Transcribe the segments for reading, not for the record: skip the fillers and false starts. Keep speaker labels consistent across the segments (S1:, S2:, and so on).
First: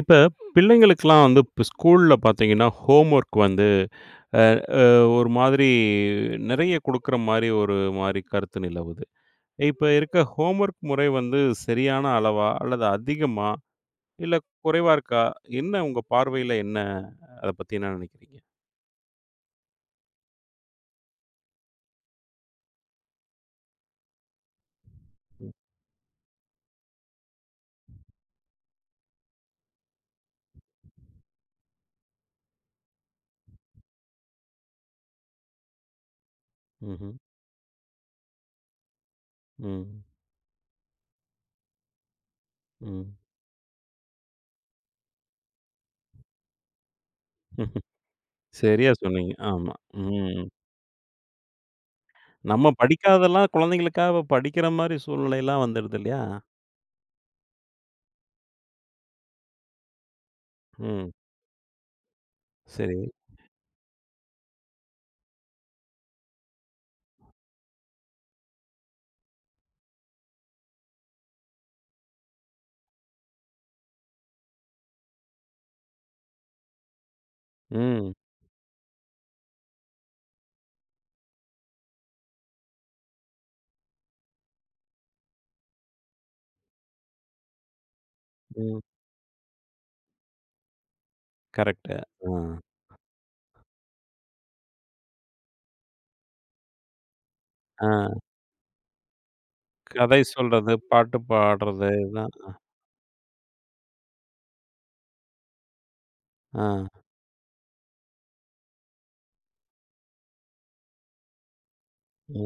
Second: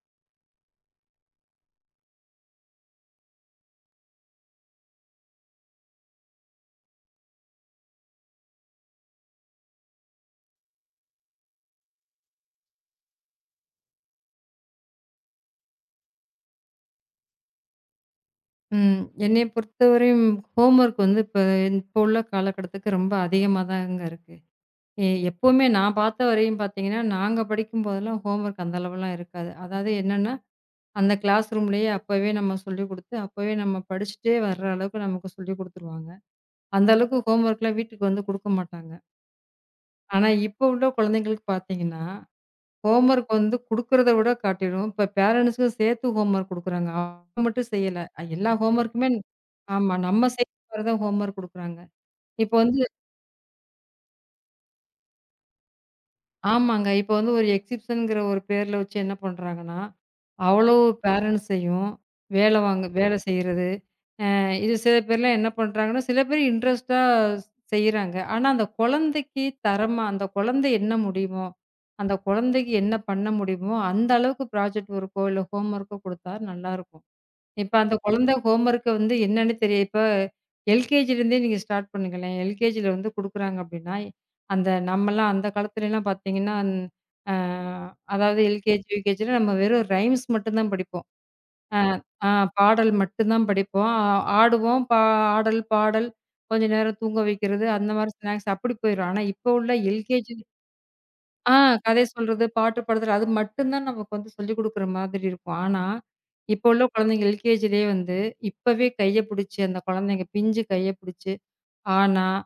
S1: இப்ப பிள்ளைங்களுக்குலாம் வந்து இப்ப ஸ்கூல்ல பார்த்தீங்கன்னா, ஹோம் ஒர்க் வந்து அ அ ஒரு மாதிரி நிறைய குடுக்குற மாரி ஒரு மாரி கருத்து நிலவுது. இப்ப இருக்க ஹோம் ஒர்க் முறை வந்து சரியான அளவா? அல்லது அதிகமா? இல்ல, குறைவா இருக்கா? என்ன உங்க பார்வையில என்ன, அத பத்தி என்ன நினைக்கிறீங்க?
S2: ம். என்னைய பொறுத்தவரையும் ஹோம்வொர்க் வந்து இப்போ உள்ள காலகட்டத்துக்கு ரொம்ப அதிகமா தாங்க இருக்கு. எப்பவுமே நான் பார்த்த வரையும் பார்த்தீங்கன்னா, நாங்க படிக்கும் போதெல்லாம் ஹோம்வொர்க் அந்த அளவுலாம் இருக்காது. அதாவது என்னன்னா, அந்த கிளாஸ் ரூம்லேயே அப்பவே நம்ம சொல்லிக் குடுத்து, அப்பவே நம்ம படிச்சுட்டே வர்ற அளவுக்கு நமக்கு சொல்லிக் குடுத்துருவாங்க. அந்த
S1: ம்ஹ்ம்.
S2: அளவுக்கு ஹோம்வொர்க்லாம் வீட்டுக்கு வந்து குடுக்க மாட்டாங்க.
S1: ம்.
S2: ஆனா, இப்போ உள்ள குழந்தைங்களுக்கு பார்த்தீங்கன்னா, ஹோம்
S1: ம்.
S2: ஒர்க் வந்து குடுக்குறத விட காட்டிடும். இப்ப பேரன்ட்ஸ்க்கும் சேர்த்து ஹோம் ஒர்க் குடுக்குறாங்க. அவ மட்டும்
S1: ம்.
S2: செய்யல. எல்லா ஹோம்
S1: சரியா
S2: ஒர்க்குமே
S1: சொன்னீங்க. ஆமா.
S2: ஆமா, நம்ம
S1: ம்.
S2: செய்ற மாரி தான் ஹோம் ஒர்க் குடுக்குறாங்க. இப்ப
S1: நம்ம
S2: வந்து
S1: படிக்காதெல்லாம் குழந்தைங்களுக்காக இப்ப படிக்கிற மாரி சூழ்நிலைலாம் வந்துடுது இல்லையா?
S2: ஆமாங்க. இப்ப வந்து ஒரு எக்ஸிபிஷன்ங்கிற ஒரு பேர்ல வச்சு என்ன பண்றாங்கன்னா, அவ்வளோ
S1: ம்.
S2: பேரண்ட்ஸையும் வேல வாங்க
S1: சரி.
S2: வேல செய்றது. அ இது சில பேர்லாம் என்ன பண்றாங்கன்னா, சில பேர் இன்ட்ரெஸ்ட்டா செய்றாங்க. ஆனா அந்த குழந்தைக்கு தரமா அந்த குழந்தை என்ன முடியுமோ, அந்த குழந்தைக்கு என்ன பண்ண முடியுமோ, அந்த அளவுக்கு ப்ராஜெக்ட் ஒர்க்கோ, இல்ல ஹோம் ஒர்க்கோ குடுத்தா நல்லாருக்கும். இப்ப அந்த
S1: ம்.
S2: குழந்தை ஹோம் ஒர்க்க வந்து என்னன்னு தெரியும். இப்ப எல்கேஜிலேருந்தே நீங்க ஸ்டார்ட் பண்ணுங்களேன். எல்கேஜில வந்து குடுக்குறாங்க அப்படின்னா, அந்த நம்மலாம் அந்த காலத்துலலாம் பார்த்தீங்கன்னா, அ அதாவது
S1: ம்.
S2: எல்கேஜி, யுகேஜில நம்ம வெறும் ரைம்ஸ் மட்டும் தான் படிப்போம். அ
S1: கரெக்ட்டு.
S2: ஆ
S1: ஆ.
S2: பாடல் மட்டும் தான் படிப்போம். ஆடுவோம், ஆடல், பாடல், கொஞ்ச நேரம் தூங்க வைக்கிறது, அந்த மாரி
S1: ஆ.
S2: ஸ்நாக்ஸ் அப்படி போயிரும். ஆனா, இப்போ உள்ள
S1: கதை
S2: எல்கேஜி
S1: சொல்றது, பாட்டு
S2: ஆ
S1: பாடுறது
S2: கதை
S1: இதுதான்.
S2: சொல்றது, பாட்டு பாடுறது அது மட்டும் தான் நமக்கு வந்து சொல்லிக் குடுக்குற மாதிரி இருக்கும். ஆனா,
S1: ஆ,
S2: இப்போ உள்ள குழந்தைங்க எல்கேஜிலேயே வந்து இப்பவே கைய பிடிச்சு அந்த குழந்தைங்க பிஞ்சு கைய பிடிச்சு, ஆனா,
S1: ஆ,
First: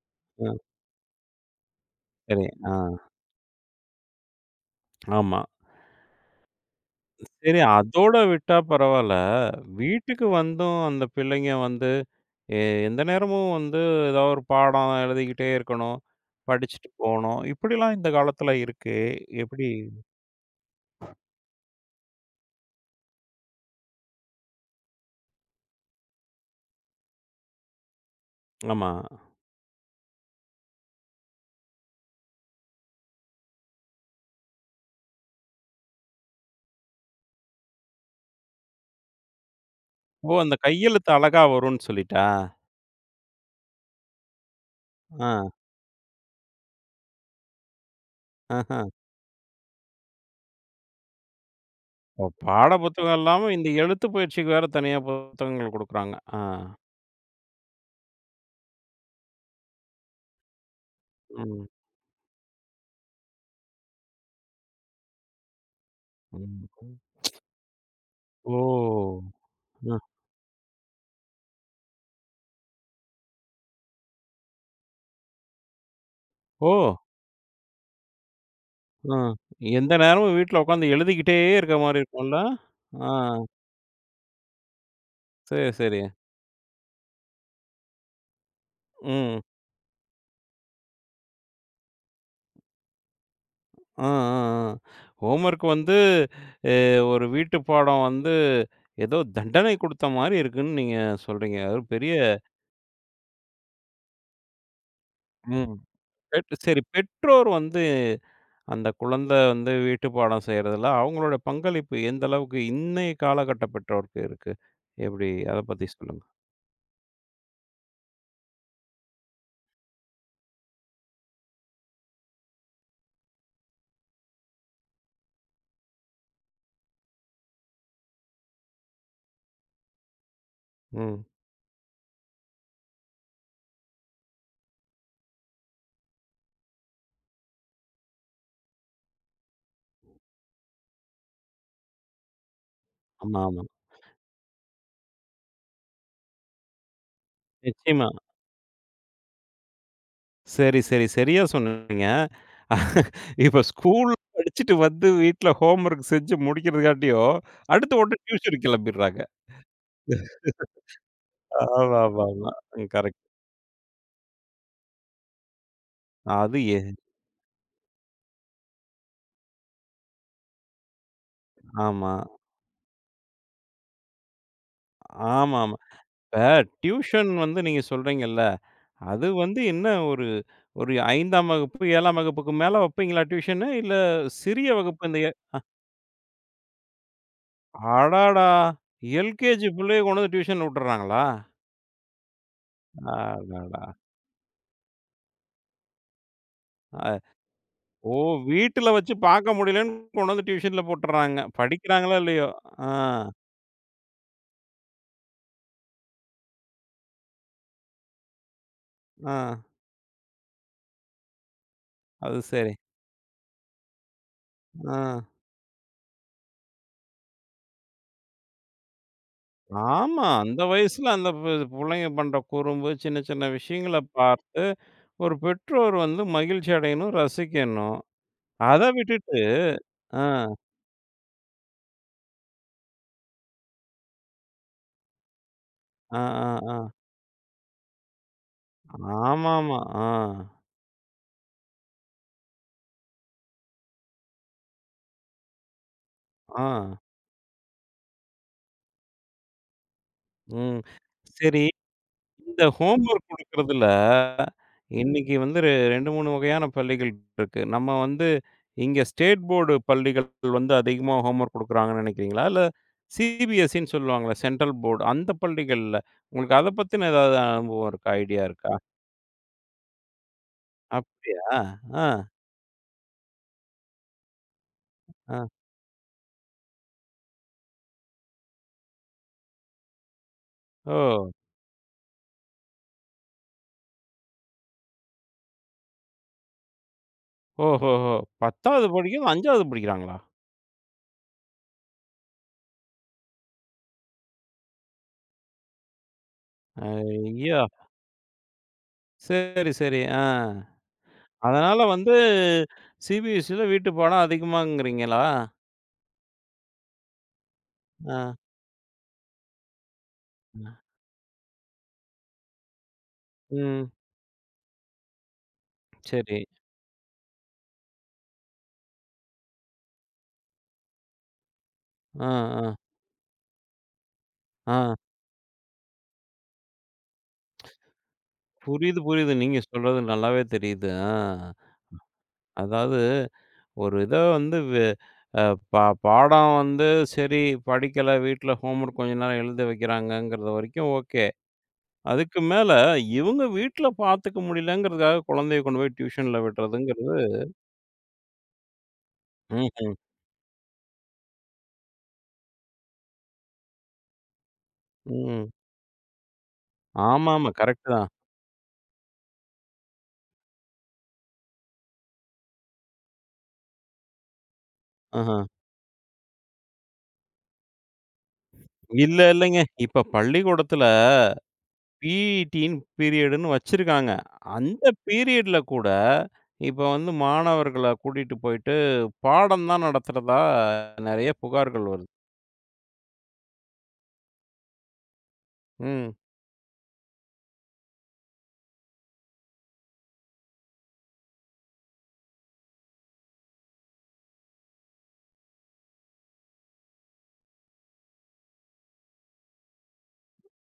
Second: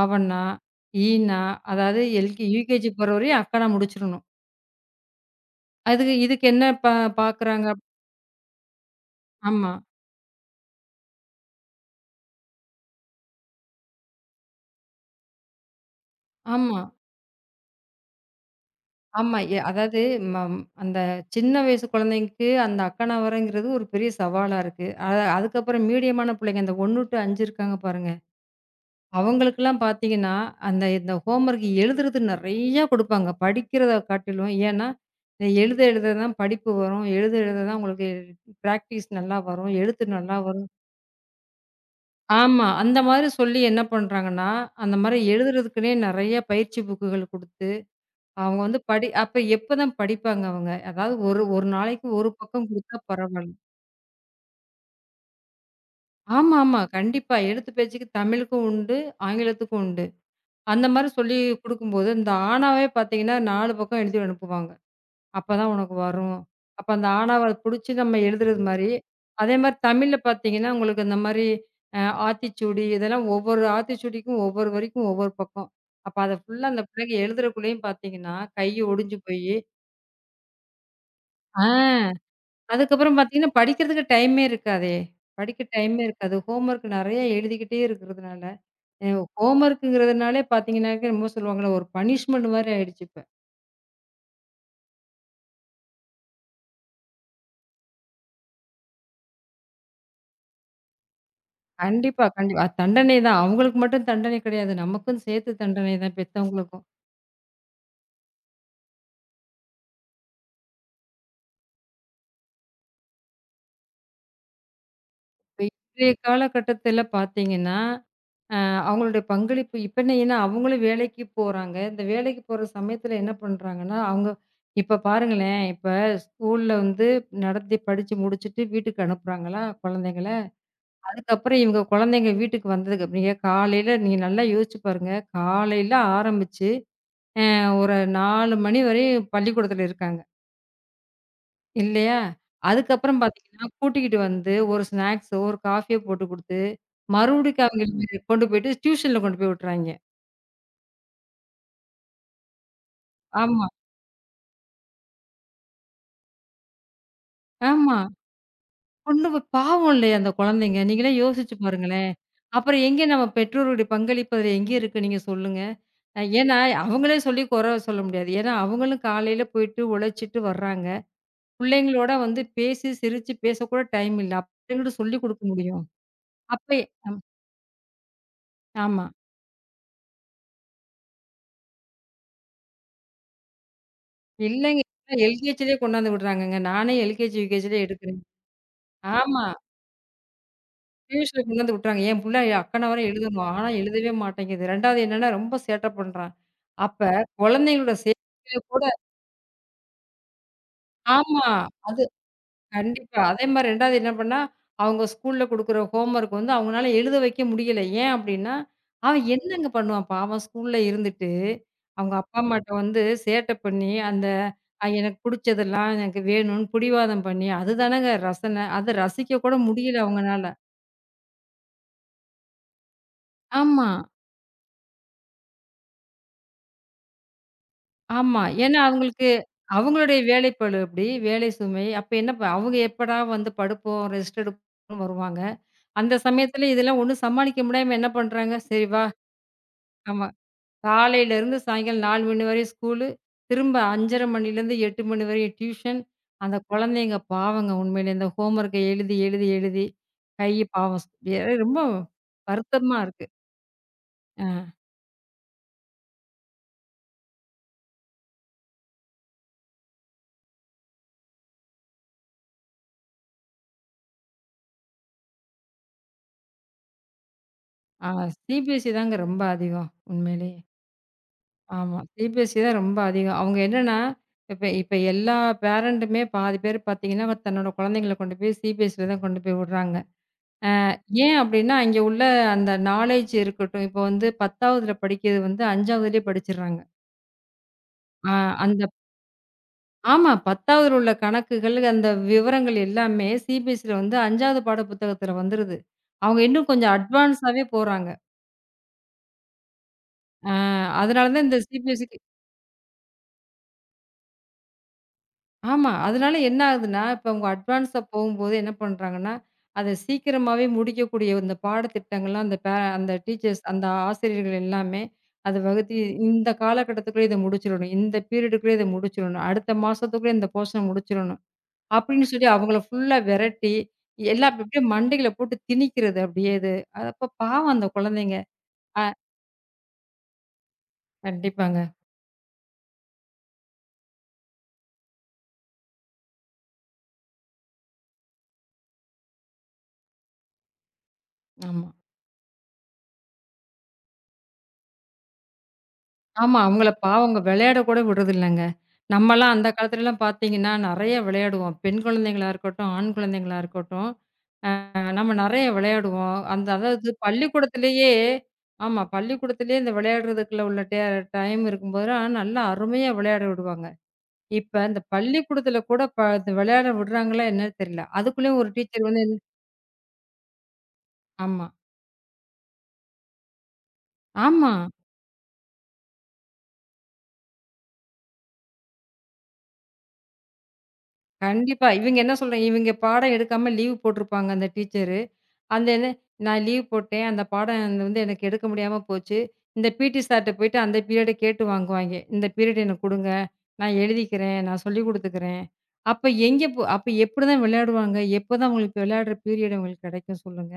S2: ஆவன்னா,
S1: ஆ.
S2: ஈனா அதாவது
S1: சரி.
S2: எல்கே
S1: ஆ.
S2: யுகேஜி போற வரையும் அக்கானா முடிச்சிரணும்.
S1: ஆமா.
S2: அதுக்கு இதுக்கு என்ன
S1: சரி,
S2: பாக்குறாங்க.
S1: அதோட விட்டா பரவால்ல.
S2: ஆமா,
S1: வீட்டுக்கு வந்தும் அந்த பிள்ளைங்க வந்து எ எந்த நேரமும் வந்து ஏதாவது ஒரு பாடம் எழுதிக்கிட்டே இருக்கணும்.
S2: ஆமா,
S1: படிச்சுட்டு போணும். இப்படிலாம் இந்த காலத்துல இருக்கு.
S2: ஆமா.
S1: எப்படி?
S2: அதாவது மம் அந்த சின்ன வயசு குழந்தைங்களுக்கு அந்த அக்கானா வரங்கிறது ஒரு பெரிய சவாலா இருக்கு. அதுக்கப்புறம் மீடியமான பிள்ளைங்க அந்த 1 டூ 5 இருக்காங்க பாருங்க.
S1: ஆமா.
S2: அவங்களுக்கெல்லாம் பார்த்தீங்கன்னா, அந்த இந்த ஹோம்வொர்க் எழுதுறது நெறையா குடுப்பாங்க. படிக்கிறத காட்டிலும். ஏன்னா, இந்த எழுத எழுத தான் படிப்பு வரும். எழுத எழுத தான் உங்களுக்கு பிராக்டிஸ் நல்லா வரும். எழுத்து
S1: ஓ!
S2: நல்லா
S1: அந்த
S2: வரும்.
S1: கையெழுத்து அழகா வரும்னு சொல்லிட்டா?
S2: ஆமா. அந்த மாரி சொல்லி என்ன பண்றாங்கன்னா, அந்த மாரி
S1: ஆ.
S2: எழுதுறதுக்குன்னே நெறைய பயிற்சி புக்குகள் குடுத்து, அவங்க வந்து
S1: ஆஹா.
S2: படி அப்ப எப்பதான் படிப்பாங்க அவங்க? அதாவது ஒரு ஒரு நாளைக்கு
S1: ஓ!
S2: ஒரு பக்கம்
S1: பாட
S2: குடுத்தா
S1: புத்தகம் இல்லாம
S2: பரவால்ல.
S1: இந்த எழுத்து பயிற்சிக்கு வேற தனியா புத்தகங்கள் குடுக்குறாங்க. ஆ.
S2: ஆமாமா. கண்டிப்பா. எழுத்து பேச்சுக்கு தமிழுக்கும் உண்டு, ஆங்கிலத்துக்கும் உண்டு. அந்த மாரி சொல்லி
S1: ம்.
S2: குடுக்கும்போது, இந்த ஆணாவே பார்த்தீங்கன்னா, 4 பக்கம் எழுதி அனுப்புவாங்க. அப்பதான் உனக்கு வரும். அப்ப
S1: ம்.
S2: அந்த ஆணாவ புடிச்சு நம்ம எழுதுறது மாரி,
S1: ஓ!
S2: அதே மாரி
S1: அ.
S2: தமிழ்ல பார்த்தீங்கன்னா, உங்களுக்கு இந்த மாரி ஆத்திச்சூடி இதெல்லாம் ஒவ்வொரு ஆத்திச்சூடிக்கும் ஒவ்வொரு வரிக்கும் ஒவ்வொரு பக்கம். அப்ப அத
S1: ஓ!
S2: ஃபுல்லா அந்த பிள்ளைங்க எழுதுறக்குள்ளேயும் பார்த்தீங்கன்னா, கை
S1: அ
S2: ஒடிஞ்சு போயி.
S1: எந்த நேரமும் வீட்ல உட்காந்து எழுதிக்கிட்டே
S2: ஆ
S1: இருக்க மாரி இருக்கும்ல? ஆ.
S2: அதுக்கப்புறம் பார்த்தீங்கன்னா, படிக்கிறதுக்கு டைமே இருக்காதே! படிக்க
S1: சரி, சரி.
S2: டைமே இருக்காது. ஹோம்வொர்க் நெறைய எழுதிக்கிட்டே இருக்கிறதுனால, அ
S1: ம்.
S2: ஹோம்வொர்க்குங்கிறதுனாலே பார்த்தீங்கன்னாக்க என்னமோ சொல்லுவாங்கல்ல, ஒரு பனிஷ்மென்ட் மாரி ஆயிடுச்சு இப்ப.
S1: ஆ, ஆ, ஆ. ஹோம்வொர்க் வந்து, அ ஒரு வீட்டு பாடம் வந்து ஏதோ தண்டனை குடுத்த மாரி இருக்குன்னு நீங்க சொல்றீங்க. அது பெரிய.
S2: கண்டிப்பா, கண்டிப்பா. அது தண்டனை தான். அவங்களுக்கு மட்டும் தண்டனை கிடையாது. நமக்கும் சேர்த்து
S1: ம்.
S2: தண்டனை தான்
S1: சரி,
S2: பெத்தவங்களுக்கும்.
S1: பெற்றோர் வந்து அந்த குழந்தை வந்து வீட்டு பாடம் செய்றதுல அவங்களோட பங்களிப்பு எந்த அளவுக்கு இன்னைய காலகட்ட பெற்றோருக்கு இருக்கு? எப்படி? அத
S2: இப்ப
S1: பத்தி
S2: இன்றைய
S1: சொல்லுங்க.
S2: காலகட்டத்தில பார்த்தீங்கன்னா, அ அவங்களுடைய பங்களிப்பு இப்ப என்ன ஏன்னா அவங்களும் வேலைக்கு போறாங்க. இந்த வேலைக்கு போற சமயத்தில என்ன பண்றாங்கன்னா, அவங்க இப்ப பாருங்களேன், இப்ப ஸ்கூல்ல வந்து நடத்தி படிச்சு முடிச்சுட்டு வீட்டுக்கு அனுப்புறாங்களா குழந்தைங்கள,
S1: ம்.
S2: அதுக்கப்புறம் இவங்க குழந்தைங்க வீட்டுக்கு வந்ததுக்கு அப்புறம் நீங்க காலையில நல்லா யோசிச்சு பாருங்க. காலையில ஆரம்பிச்சு ஒரு 4 மணி வரையும் பள்ளிக்கூடத்தில இருக்காங்க. இல்லையா? அதுக்கப்புறம்
S1: ஆமா, ஆமா.
S2: பார்த்தீங்கன்னா, கூட்டிக்கிட்டு வந்து ஒரு ஸ்நாக்ஸோ, ஒரு காஃபியோ போட்டு குடுத்து, மறுபடிக்கு
S1: நிச்சயமா.
S2: அவங்களுக்கு கொண்டு போயிட்டு டியூஷன்ல கொண்டு போய் விட்டுறாய்ங்க.
S1: சரி, சரி. சரியா சொன்னீங்க. இப்ப
S2: ஆமா,
S1: ஸ்கூல் படிச்சுட்டு வந்து வீட்ல ஹோம் ஒர்க் செஞ்சு முடிக்கிறதுக்காட்டியும்,
S2: ஆமா.
S1: அடுத்த உடனே டியூஷன் கிளம்பிடுறாங்க.
S2: கொண்டு போய் பாவம் இல்லையா அந்த குழந்தைங்க? நீங்களே யோசிச்சு பாருங்களேன்.
S1: ஆமாமாமா.
S2: அப்புறம் எங்கே
S1: கரெக்ட்.
S2: நம்ம பெற்றோருடைய பங்களிப்பு அதுல எங்கே இருக்கு நீங்க சொல்லுங்க? ஏன்னா
S1: அது
S2: அவங்களே சொல்லி குறை சொல்ல முடியாது. ஏன்னா அவங்களும் காலையில போயிட்டு உழைச்சிட்டு வர்றாங்க. பிள்ளைங்களோட
S1: ஆமா.
S2: வந்து பேசி, சிரிச்சு பேசக்கூட டைம் இல்ல. அப்ப எங்கிட்டு சொல்லிக் குடுக்க
S1: ஆமாமா.
S2: முடியும்?
S1: இப்ப
S2: அப்ப அம்
S1: டியூஷன் வந்து நீங்க சொல்றீங்கல்ல,
S2: ஆமா.
S1: அது வந்து என்ன ஒரு, ஒரு 5ஆம் வகுப்பு, 7ஆம் வகுப்புக்கு மேல வைப்பீங்களா டியூஷனு? இல்ல சிறிய
S2: இல்லைங்க.
S1: வகுப்பு இந்த
S2: இப்பலாம் எல்கேஜிலே கொண்டாந்து விடுறாங்கங்க. நானே எல்கேஜி, யுகேஜிலே எடுக்கிறேன்.
S1: அடாடா!
S2: ஆமா.
S1: எல்கேஜி பிள்ளைய கொண்டு வந்து டியூஷன்ல விட்டுர்றாங்களா?
S2: பியூஷ்ல கொண்டாந்து விட்டுறாங்க. என் புள்ள அக்கன வர எழுதணும். ஆனா
S1: அடடா!
S2: எழுதவே மாட்டேங்குது. 2வது என்னன்னா ரொம்ப சேட்டை பண்றான். அப்ப குழந்தைங்களோட
S1: ஓ!
S2: சேர்க்கையில கூட
S1: வீட்ல வச்சு பார்க்க முடியலன்னு கொண்டு வந்து டியூஷன்ல போட்டுர்றாங்க.
S2: ஆமா. அது
S1: படிக்கிறாங்களோ இல்லையோ! ஆ,
S2: கண்டிப்பா. அதே மாரி 2வது என்ன பண்ணா, அவங்க ஸ்கூல்ல குடுக்குற ஹோம் ஒர்க் வந்து அவங்கனால எழுத வைக்க முடியல. ஏன் அப்படின்னா, அவன்
S1: ஆ.
S2: என்னங்க பண்ணுவான் பாவம் ஸ்கூல்ல இருந்துட்டு, அவங்க அப்பா
S1: அது
S2: அம்மாட்ட
S1: சரி.
S2: வந்து சேட்டை பண்ணி, அந்த
S1: ஆ.
S2: எனக்கு புடிச்சதெல்லாம் எனக்கு வேணும்னு பிடிவாதம் பண்ணி, அதுதானங்க ரசனை. அத ரசிக்க கூட முடியல
S1: ஆமா.
S2: அவங்கனால.
S1: அந்த வயசுல அந்த புள்ளைங்க பண்ற குறும்பு, சின்ன சின்ன
S2: ஆமா,
S1: விஷயங்கள பார்த்து ஒரு பெற்றோர் வந்து மகிழ்ச்சி அடையணும், ரசிக்கணும்.
S2: ஆமா. ஏன்னா
S1: அத
S2: அவங்களுக்கு
S1: விட்டுட்டு
S2: அவங்களுடைய
S1: ஆ,
S2: வேலைப்பளு அப்படி, வேலை சுமை. அப்ப என்ன ப அவங்க எப்படா வந்து படுப்போம், ரெஸ்ட் எடுப்போம்னு வருவாங்க. அந்த
S1: ஆ, ஆ,
S2: சமயத்துல
S1: ஆ.
S2: இதெல்லாம் ஒண்ணும் சமாளிக்க முடியாம என்ன பண்றாங்க, சரி வா
S1: ஆமாமா. ஆ,
S2: ஆமா. காலையிலேருந்து சாயங்காலம் 4 மணி வரையும் ஸ்கூலு. திரும்ப 5:30 மணிலேருந்து 8 மணி வரையும் டியூஷன். அந்த
S1: ஆ.
S2: குழந்தைங்க பாவங்க உண்மையிலே இந்த ஹோம் ஒர்க்க எழுதி, எழுதி, எழுதி கை
S1: ம்.
S2: பாவம் வேற
S1: சரி,
S2: ரொம்ப
S1: இந்த
S2: வருத்தமா
S1: ஹோம்
S2: இருக்கு.
S1: ஒர்க் குடுக்குறதுல,
S2: அ,
S1: இன்னைக்கு வந்து 2, 3 வகையான பள்ளிகள் இருக்கு. நம்ம வந்து இங்க ஸ்டேட் போர்டு பள்ளிகள் வந்து அதிகமா ஹோம் ஒர்க் குடுக்குறாங்கன்னு நினைக்கிறீங்களா? இல்ல சிபிஎஸ்இன்னு சொல்லுவாங்கல்ல, சென்ட்ரல் போர்டு அந்த பள்ளிகள்ல, உங்களுக்கு அத பத்தின ஏதாவது அனுபவம் இருக்கா?
S2: ஆ
S1: ஐடியா இருக்கா?
S2: சிபிஎஸ்சி தாங்க ரொம்ப அதிகம் உண்மையிலேயே.
S1: அப்படியா?
S2: ஆமா.
S1: ஆ,
S2: சிபிஎஸ்சி தான் ரொம்ப அதிகம். அவங்க என்னன்னா, இப்ப இப்ப எல்லா
S1: ஆ.
S2: பேரண்ட்டுமே பாதி பேர் பார்த்தீங்கன்னா, தன்னோட குழந்தைங்கள கொண்டு போய் சிபிஎஸ்சில தான் கொண்டு போய் விடுறாங்க.
S1: ஓ!
S2: ஏன் அப்டின்னா, அங்க உள்ள அந்த நாலேட்ஜ் இருக்கட்டும். இப்போ வந்து 10வதுல படிக்கிறது வந்து 5வதுலயே படிச்சிடுறாங்க.
S1: ஓஹோஹோ!
S2: ஆ அந்த
S1: 10வது படிக்கிறது 5வது படிக்கிறாங்களா?
S2: ஆமா 10வதுல உள்ள கணக்குகள், அந்த விவரங்கள் எல்லாமே சிபிஎஸ்சில வந்து 5வது பாட புத்தகத்துல வந்துருது. அவங்க இன்னும் கொஞ்சம்
S1: ஐயோ!
S2: அட்வான்ஸாவே போறாங்க.
S1: சரி, சரி. ஆ.
S2: ஆ அதனால தான் இந்த
S1: அதனால
S2: சிபிஎஸ்சி
S1: வந்து சிபிஎஸ்இல வீட்டு பாடம் அதிகமாங்கிறீங்களா?
S2: ஆமா. அதனால என்ன ஆகுதுன்னா, இப்ப அவங்க அட்வான்ஸா
S1: ஆ.
S2: போகும்போது என்ன பண்றாங்கன்னா, அத சீக்கிரமாவே முடிக்கக்கூடிய இந்த பாடத்திட்டங்கள்லாம் அந்த அந்த டீச்சர்ஸ் அந்த
S1: ம்.
S2: ஆசிரியர்கள் எல்லாமே, அத வகுத்து
S1: சரி.
S2: இந்த காலகட்டத்துக்குள்ளே இத முடிச்சிரணும். இந்த பீரியடுக்குள்ளே இத முடிச்சிரணும். அடுத்த மாசத்துக்குள்ள இந்த போர்ஷன முடிச்சிரணும்.
S1: ஆ,
S2: அப்படின்னு சொல்லி
S1: ஆ,
S2: அவங்கள ஃபுல்லா விரட்டி, எல்லாம் இப்ப அப்படியே
S1: ஆ.
S2: மண்டையில போட்டு திணிக்கிறது அப்படியே இது. அப்ப பாவம் அந்த குழந்தைங்க.
S1: புரியுது,
S2: ஆ
S1: புரியுது. நீங்க சொல்றது நல்லாவே தெரியுது. ஆ.
S2: கண்டிப்பாங்க.
S1: அதாவது ஒரு இத வந்து வே அ பா பாடம் வந்து, சரி, படிக்கல, வீட்ல ஹோம்வொர்க் கொஞ்ச நேரம் எழுத வைக்கிறாங்கங்கிறது வரைக்கும் ஓகே.
S2: ஆமா.
S1: அதுக்கு மேல இவங்க வீட்ல பார்த்துக்க முடியலங்கிறதுக்காக குழந்தைய கொண்டு போய் டியூஷன்ல
S2: ஆமா. அவங்கள
S1: விடுறதுங்கிறது.
S2: பாவங்க விளையாட கூட விடுறதில்லங்க. நம்மலாம் அந்த
S1: ம்ஹ்ம்.
S2: காலத்துலலாம் பார்த்தீங்கன்னா, நெறைய விளையாடுவோம். பெண் குழந்தைங்களா இருக்கட்டும், ஆண் குழந்தைங்களா இருக்கட்டும், நம்ம
S1: ம்.
S2: நெறைய விளையாடுவோம். அந்த அதாவது
S1: ஆமாமா. கரெக்ட்டு தான்.
S2: பள்ளிக்கூடத்திலேயே ஆமா. பள்ளிக்கூடத்திலேயே இந்த விளையாடுறதுக்குள்ள உள்ள டைம் இருக்கும்போதெல்லாம் நல்லா அருமையா விளையாட விடுவாங்க. இப்ப இந்த
S1: ஆஹ.
S2: பள்ளிக்கூடத்தில கூட இந்த விளையாட விடுறாங்களா என்னன்னு தெரியல. அதுக்குள்ளேயும் ஒரு டீச்சர்
S1: இல்ல,
S2: வந்து என்ன-
S1: இல்லைங்க. இப்ப பள்ளிக்கூடத்துல
S2: ஆமா,
S1: பிஇடின்னு பீரியடுன்னு வச்சிருக்காங்க.
S2: ஆமா.
S1: அந்த பீரியட்ல கூட, இப்ப வந்து மாணவர்கள கூட்டிட்டு போயிட்டு, பாடம் தான் நடத்துறதா நெறைய புகார்கள்
S2: கண்டிப்பா.
S1: வருது.
S2: இவங்க என்ன சொல்றாங்க, இவங்க பாடம் எடுக்காம லீவ் போட்டிருப்பாங்க அந்த டீச்சரு. அந்த என்ன
S1: ம்.
S2: "நான் லீவ் போட்டேன். அந்த பாடம் அந்த வந்து எனக்கு எடுக்க முடியாம போச்சு. இந்த பிடி சார்ட்ட போயிட்டு அந்த பீரியட கேட்டு வாங்குவாய்ங்க. இந்த பீரியட் எனக்கு குடுங்க. நான் எழுதிக்கிறேன். நான் சொல்லிக் குடுத்துக்கிறேன்." அப்ப எங்க போ அப்ப எப்படிதான் விளையாடுவாங்க? எப்பதான் அவங்களுக்கு விளையாடுற பீரியட் அவங்களுக்கு கெடைக்கும் சொல்லுங்க?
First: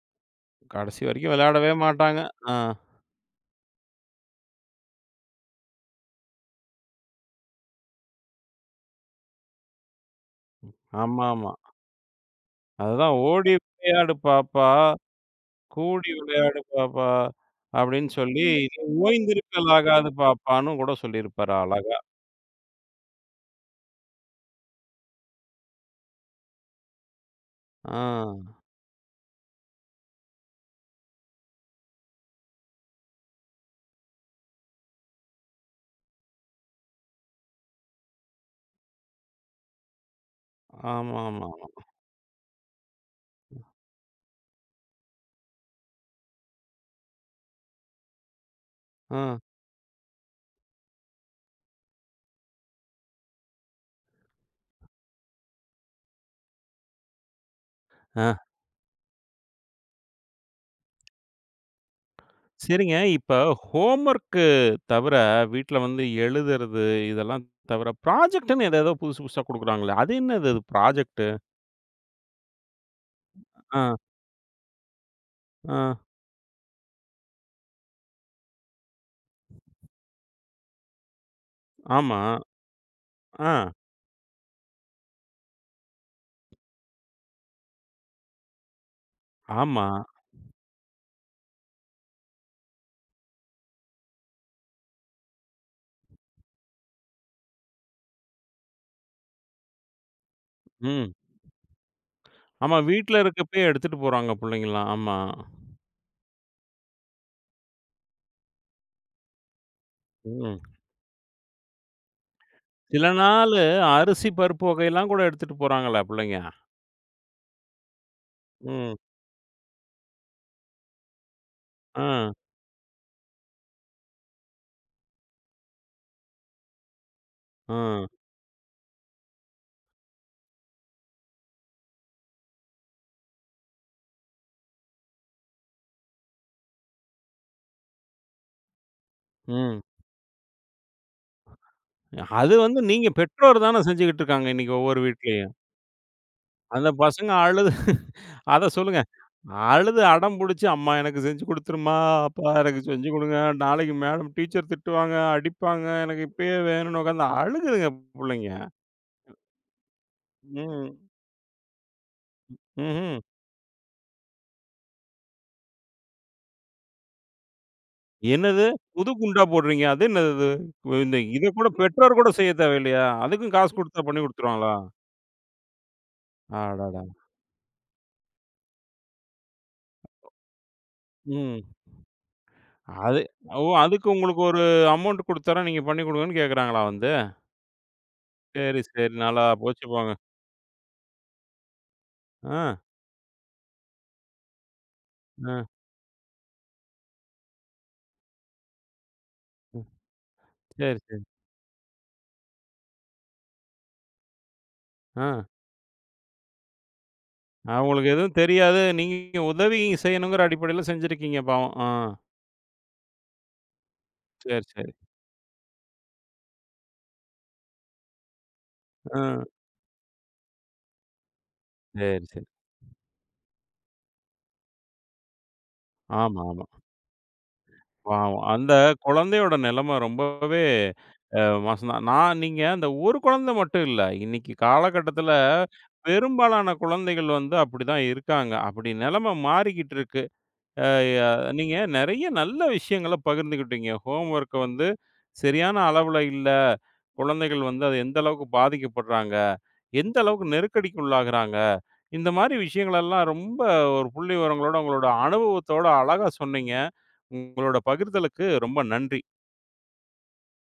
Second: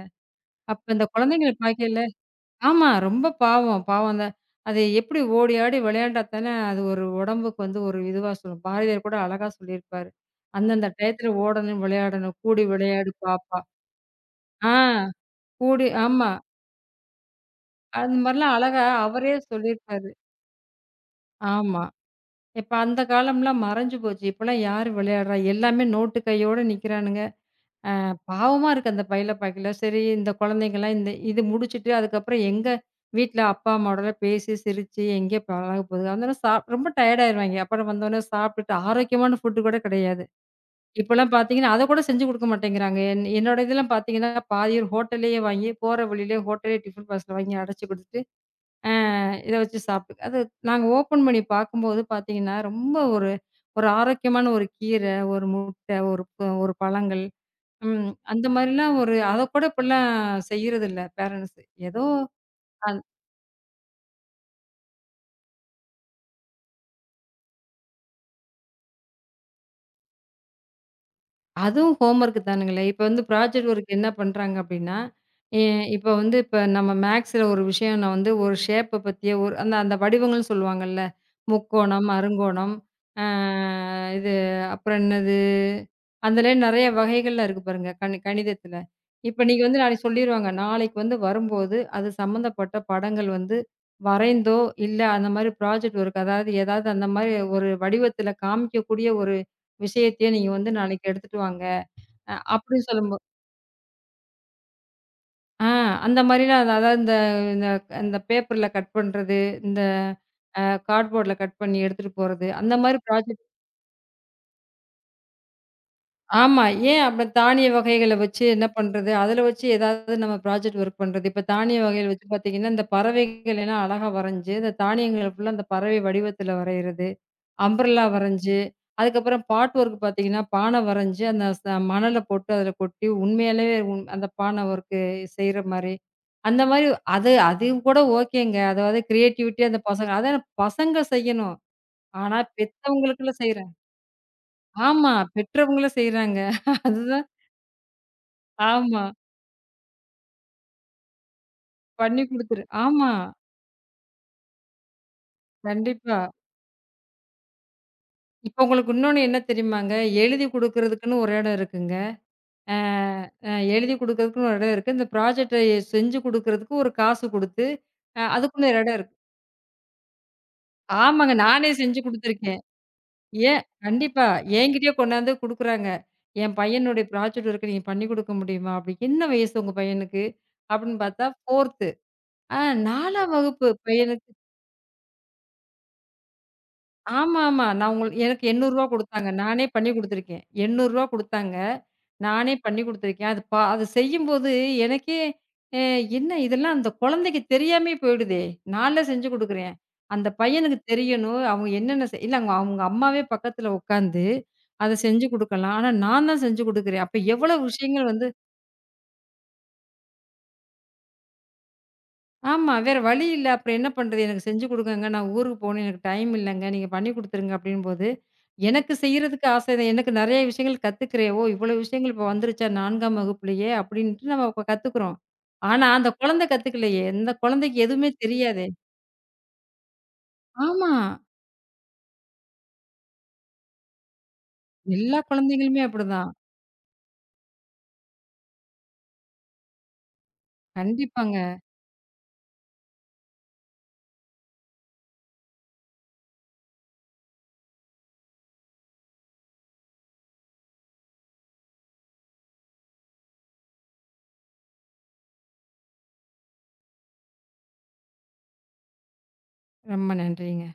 S2: அப்ப
S1: கடைசி
S2: இந்த
S1: வரைக்கும்
S2: குழந்தைங்கள
S1: விளையாடவே
S2: பாக்கையில
S1: மாட்டாங்க. ஆ.
S2: ஆமா. ரொம்ப பாவம். பாவம் தான். அது எப்படி ஓடி ஆடி விளையாண்டா தானே, அது ஒரு உடம்புக்கு வந்து ஒரு இதுவா சொல்லும். பாரதியார் கூட அழகா சொல்லியிருப்பாரு. "அந்தந்த டயத்துல
S1: ஆமாமா.
S2: ஓடணும், விளையாடணும். கூடி விளையாடு
S1: அதுதான் "ஓடி
S2: பாப்பா."
S1: விளையாடு பாப்பா,
S2: ஆ கூடி
S1: கூடி
S2: ஆமா.
S1: விளையாடு பாப்பா" அப்படின்னு
S2: அந்த
S1: சொல்லி,
S2: மாரிலாம்
S1: "நீ
S2: அழகா அவரே
S1: ஓய்ந்திருக்கலாகாது
S2: சொல்லியிருப்பாரு.
S1: பாப்பான்னு" கூட சொல்லியிருப்பாரு
S2: ஆமா.
S1: அழகா.
S2: இப்ப அந்த காலம்லாம் மறைஞ்சு போச்சு. இப்பலாம் யாரு விளையாடுறா? எல்லாமே நோட்டு கையோட நிக்கிறானுங்க.
S1: ஆ.
S2: பாவமா இருக்கு அந்த பையில பாக்கையில. சரி இந்த குழந்தைங்கலாம் இந்த இது முடிச்சுட்டு அதுக்கப்புறம் எங்க வீட்ல அப்பா, அம்மாவோடலாம் பேசி, சிரிச்சு எங்கே பழக போகுது? அதனால ரொம்ப டயர்ட் ஆயிருவாய்ங்க. அப்புறம் வந்தோனே சாப்பிட்டுட்டு ஆரோக்கியமான ஃபுட் கூட கிடையாது. இப்பலாம்
S1: ஆமாமாமா.
S2: பார்த்தீங்கன்னா, அத கூட செஞ்சு குடுக்க மாட்டேங்கிறாங்க. என்னோட இதெல்லாம் பார்த்தீங்கன்னா, பாதி ஹோட்டல்லயே வாங்கி போற வழியிலே ஹோட்டலே டிஃபன் பாக்ஸ்ல வாங்கி அடைச்சு குடுத்துட்டு, அ
S1: ஆ.
S2: இத வச்சு சாப்பிட்டு அது நாங்க ஓப்பன் பண்ணி பார்க்கும்போது பார்த்தீங்கன்னா, ரொம்ப ஒரு ஒரு ஆரோக்கியமான ஒரு கீரை, ஒரு முட்டை, ஒரு பழங்கள். ம்.
S1: ஆ.
S2: அந்த மாரிலாம் ஒரு அதக்கூட இப்பலாம் செய்றதில்ல பேரண்ட்ஸ். ஏதோ அ
S1: சரிங்க. இப்ப ஹோம் ஒர்க்கு தவிர, வீட்ல வந்து எழுதுறது, இதெல்லாம் தவிர, ப்ராஜெக்ட்ன்னு ஏதேதோ புதுசு புதுசா குடுக்குறாங்களே, அது என்னது அது ப்ராஜெக்ட்டு?
S2: அதுவும் ஹோம் ஒர்க் தானுங்களே! இப்ப வந்து ப்ராஜெக்ட்
S1: ஆ,
S2: ஒர்க் என்ன பண்றாங்க அப்டின்னா, எ
S1: ஆ,
S2: இப்ப வந்து இப்ப நம்ம மேக்ஸ்ல ஒரு விஷயம் நான் வந்து ஒரு ஷேப்ப பத்திய ஒரு அந்த அந்த வடிவங்கள்னு சொல்லுவாங்கல்ல. முக்கோணம்,
S1: ஆமா.
S2: அருங்கோணம், ஆ
S1: ஆ,
S2: இது அப்புறம் என்னது? அதுலே நெறைய வகைகள்லாம் இருக்கு பாருங்க கணிதத்துல. இப்ப நீங்க வந்து
S1: ஆமா.
S2: நாளைக்கு சொல்லிருவாங்க. நாளைக்கு வந்து வரும்போது, அது சம்மந்தப்பட்ட படங்கள் வந்து வரைந்தோ, இல்ல அந்த மாரி ப்ராஜெக்ட் ஒர்க் அதாவது ஏதாவது அந்த மாரி ஒரு வடிவத்துல காமிக்கக்கூடிய ஒரு விஷயத்தையே நீங்க வந்து நாளைக்கு
S1: ம்.
S2: எடுத்துட்டு வாங்க. அ
S1: ஆமா,
S2: அப்படி சொல்லும்போ
S1: வீட்ல இருக்கப்பயே எடுத்துட்டு போறாங்க புள்ளைங்கலாம். ஆமா.
S2: ஆ அந்த மாரிலாம் அது அதாவது இந்த இந்த இந்த பேப்பர்ல கட் பண்றது, இந்த
S1: ம்.
S2: அ கார்ட்போர்ட்ல கட் பண்ணி எடுத்துட்டு போறது, அந்த மாரி
S1: சில
S2: ப்ராஜெக்ட்
S1: நாளு அரிசி, பருப்பு வகையெல்லாம் கூட எடுத்துட்டு போறாங்களே புள்ளைங்க.
S2: ஆமா. ஏன் அப்ப தானிய வகைகள வச்சு என்ன
S1: ம்.
S2: பண்றது, அதில வச்சு ஏதாவது நம்ம ப்ராஜெக்ட் ஒர்க் பண்றது. இப்ப தானிய வகைகள் வச்சு
S1: ஆ,
S2: பார்த்தீங்கன்னா, இந்த பறவைகள் எல்லாம் அழகா வரைஞ்சு, இந்த தானியங்கள ஃபுல்லா அந்த பறவை வடிவத்தில வரையிறது.
S1: ஆ,
S2: அம்பர்லா வரைஞ்சு, அதுக்கப்புறம் பாட் ஒர்க் பார்த்தீங்கன்னா, பானை வரைஞ்சு, அந்த மணல போட்டு அதில கொட்டி, உண்மையாலே அந்த பானை ஒர்க்கு செய்ற மாரி, அந்த மாரி அது அதுவும் கூட ஓகேங்க. அதாவது கிரியேட்டிவிட்டியா அந்த
S1: ம்.
S2: பசங்க அதான் பசங்க செய்யணும். ஆனா
S1: அது வந்து நீங்க
S2: பெத்தவங்களுக்குலாம்
S1: பெற்றோர்
S2: செய்றாங்க.
S1: தான செஞ்சுகிட்டு இருக்காங்க, இன்னைக்கு ஒவ்வொரு
S2: ஆமா,
S1: வீட்லயும்.
S2: பெற்றவங்களும் செய்றாங்க.
S1: அந்த
S2: அதுதான்
S1: பசங்க அழுது, அத சொல்லுங்க.
S2: ஆமா.
S1: அழுது அடம் புடிச்சு, "அம்மா எனக்கு செஞ்சு குடுத்துரும்மா,
S2: பண்ணி
S1: அப்பா
S2: குடுத்துரு
S1: எனக்கு செஞ்சு
S2: ஆமா,
S1: குடுங்க, நாளைக்கு மேடம் டீச்சர் திட்டுவாங்க, அடிப்பாங்க,
S2: கண்டிப்பா.
S1: எனக்கு இப்பயே வேணும்னு" உட்காந்து அழுகுதுங்க புள்ளைங்க.
S2: இப்ப உங்களுக்கு இன்னொன்னு என்ன தெரியுமாங்க? எழுதி
S1: ம்.
S2: குடுக்குறதுக்குன்னு ஒரு இடம் இருக்குங்க. அ
S1: ம்ஹ்ம்.
S2: அ எழுதி குடுக்கறதுக்குன்னு ஒரு இடம் இருக்கு. இந்த ப்ராஜெக்ட்ட செஞ்சு குடுக்கறதுக்கு ஒரு காசு குடுத்து,
S1: என்னது?
S2: அதுக்குன்னு ஒரு இடம்
S1: புது
S2: இருக்கு.
S1: குண்டா போடுறீங்க? அது என்னது இது? இந்த
S2: ஆமாங்க.
S1: இத கூட
S2: நானே செஞ்சு
S1: பெற்றோர் கூட செய்ய
S2: குடுத்துருக்கேன்.
S1: தேவையில்லையா? அதுக்கும்
S2: ஏன்
S1: காசு குடுத்தா பண்ணி
S2: கண்டிப்பா.
S1: குடுத்துருவாங்களா?
S2: என்கிட்டயே கொண்டாந்து குடுக்குறாங்க. என்
S1: அடடா!
S2: பையனுடைய ப்ராஜெக்ட் ஒர்க் நீங்க பண்ணி குடுக்க முடியுமா? அப்படி. என்ன வயசு உங்க பையனுக்கு? அப்படின்னு பார்த்தா
S1: ம்.
S2: 4த்து. ஆ
S1: அது.
S2: 4ஆம்
S1: ஓ!
S2: வகுப்பு
S1: அதுக்கு
S2: பையனுக்கு
S1: உங்களுக்கு ஒரு அமௌண்ட் குடுத்தர்றேன், நீங்க பண்ணி குடுங்கன்னு கேட்கறாங்களா வந்து?
S2: ஆமாமா. நான் உங்கள் எனக்கு ரூ.
S1: சரி,
S2: 800
S1: சரி.
S2: குடுத்தாங்க.
S1: நல்லா
S2: நானே
S1: போச்சு
S2: பண்ணி
S1: போங்க.
S2: குடுத்துருக்கேன். ரூ. 800 குடுத்தாங்க. நானே
S1: ஆ,
S2: பண்ணி குடுத்துருக்கேன். அது செய்யும்போது எனக்கே
S1: ஆ.
S2: அ என்ன இதெல்லாம் அந்த குழந்தைக்கு தெரியாமயே போயிடுதே! நான்ல செஞ்சு குடுக்குறேன்.
S1: ம்.
S2: அந்த பையனுக்கு
S1: சரி, சரி.
S2: தெரியணும். அவங்க என்னென்ன செய் இல்ல அவங்க அவங்க அம்மாவே பக்கத்துல உட்காந்து, அத
S1: ஆ.
S2: செஞ்சு குடுக்கலாம். ஆனா நான் தான் செஞ்சு குடுக்குறேன். அப்ப எவ்வளவு விஷயங்கள்
S1: அவங்களுக்கு
S2: வந்து
S1: எதுவும் தெரியாது. நீங்க உதவி செய்யணுங்கிற அடிப்படையில செஞ்சிருக்கீங்க பாவம். ஆ.
S2: ஆமா. வேற வழி இல்ல. அப்புறம் என்ன பண்றது? எனக்கு
S1: சரி,
S2: செஞ்சு
S1: சரி.
S2: குடுங்கங்க. நான் ஊருக்கு போணும். எனக்கு டைம் இல்லங்க. நீங்க பண்ணி குடுத்துருங்க அப்டின்னும்போது, எனக்கு
S1: ஆ.
S2: செய்றதுக்கு ஆசை தான். எனக்கு நெறைய விஷயங்கள் கத்துக்கிறேன். ஓ! இவ்வளோ விஷயங்கள்
S1: சரி,
S2: இப்போ
S1: சரி.
S2: வந்துருச்சா 4ஆம் வகுப்புலயே அப்டின்ட்டு நம்ம இப்ப கத்துக்குறோம். ஆனா அந்த
S1: ஆமா,
S2: குழந்தை
S1: ஆமா.
S2: கத்துக்கலையே. இந்த குழந்தைக்கு எதுவுமே
S1: பாவம்.
S2: தெரியாதே.
S1: அந்த குழந்தையோட நிலைமை ரொம்பவே
S2: ஆமா.
S1: மோசம்தான். நான், நீங்க அந்த ஒரு குழந்தை மட்டும் இல்ல. இன்னைக்கு
S2: எல்லா
S1: காலகட்டத்தில
S2: குழந்தைகளுமே அப்டிதான்.
S1: பெரும்பாலான குழந்தைகள் வந்து அப்படிதான் இருக்காங்க. அப்படி நிலைமை மாறிக்கிட்டு இருக்கு. அ ய
S2: கண்டிப்பாங்க.
S1: நீங்க நெறைய நல்ல விஷயங்கள பகிர்ந்துக்கிட்டீங்க. ஹோம் ஒர்க்க வந்து சரியான அளவுல இல்ல. குழந்தைகள் வந்து அது எந்த அளவுக்கு பாதிக்கப்படுறாங்க? எந்த அளவுக்கு நெருக்கடிக்கு உள்ளாகுறாங்க? இந்த மாரி விஷயங்களெல்லாம் ரொம்ப ஒரு புள்ளி விவரங்களோட, உங்களோட அனுபவத்தோட அழகா சொன்னீங்க. உங்களோட பகிர்தலுக்கு ரொம்ப நன்றி.
S2: ரொம்ப நன்றிங்க.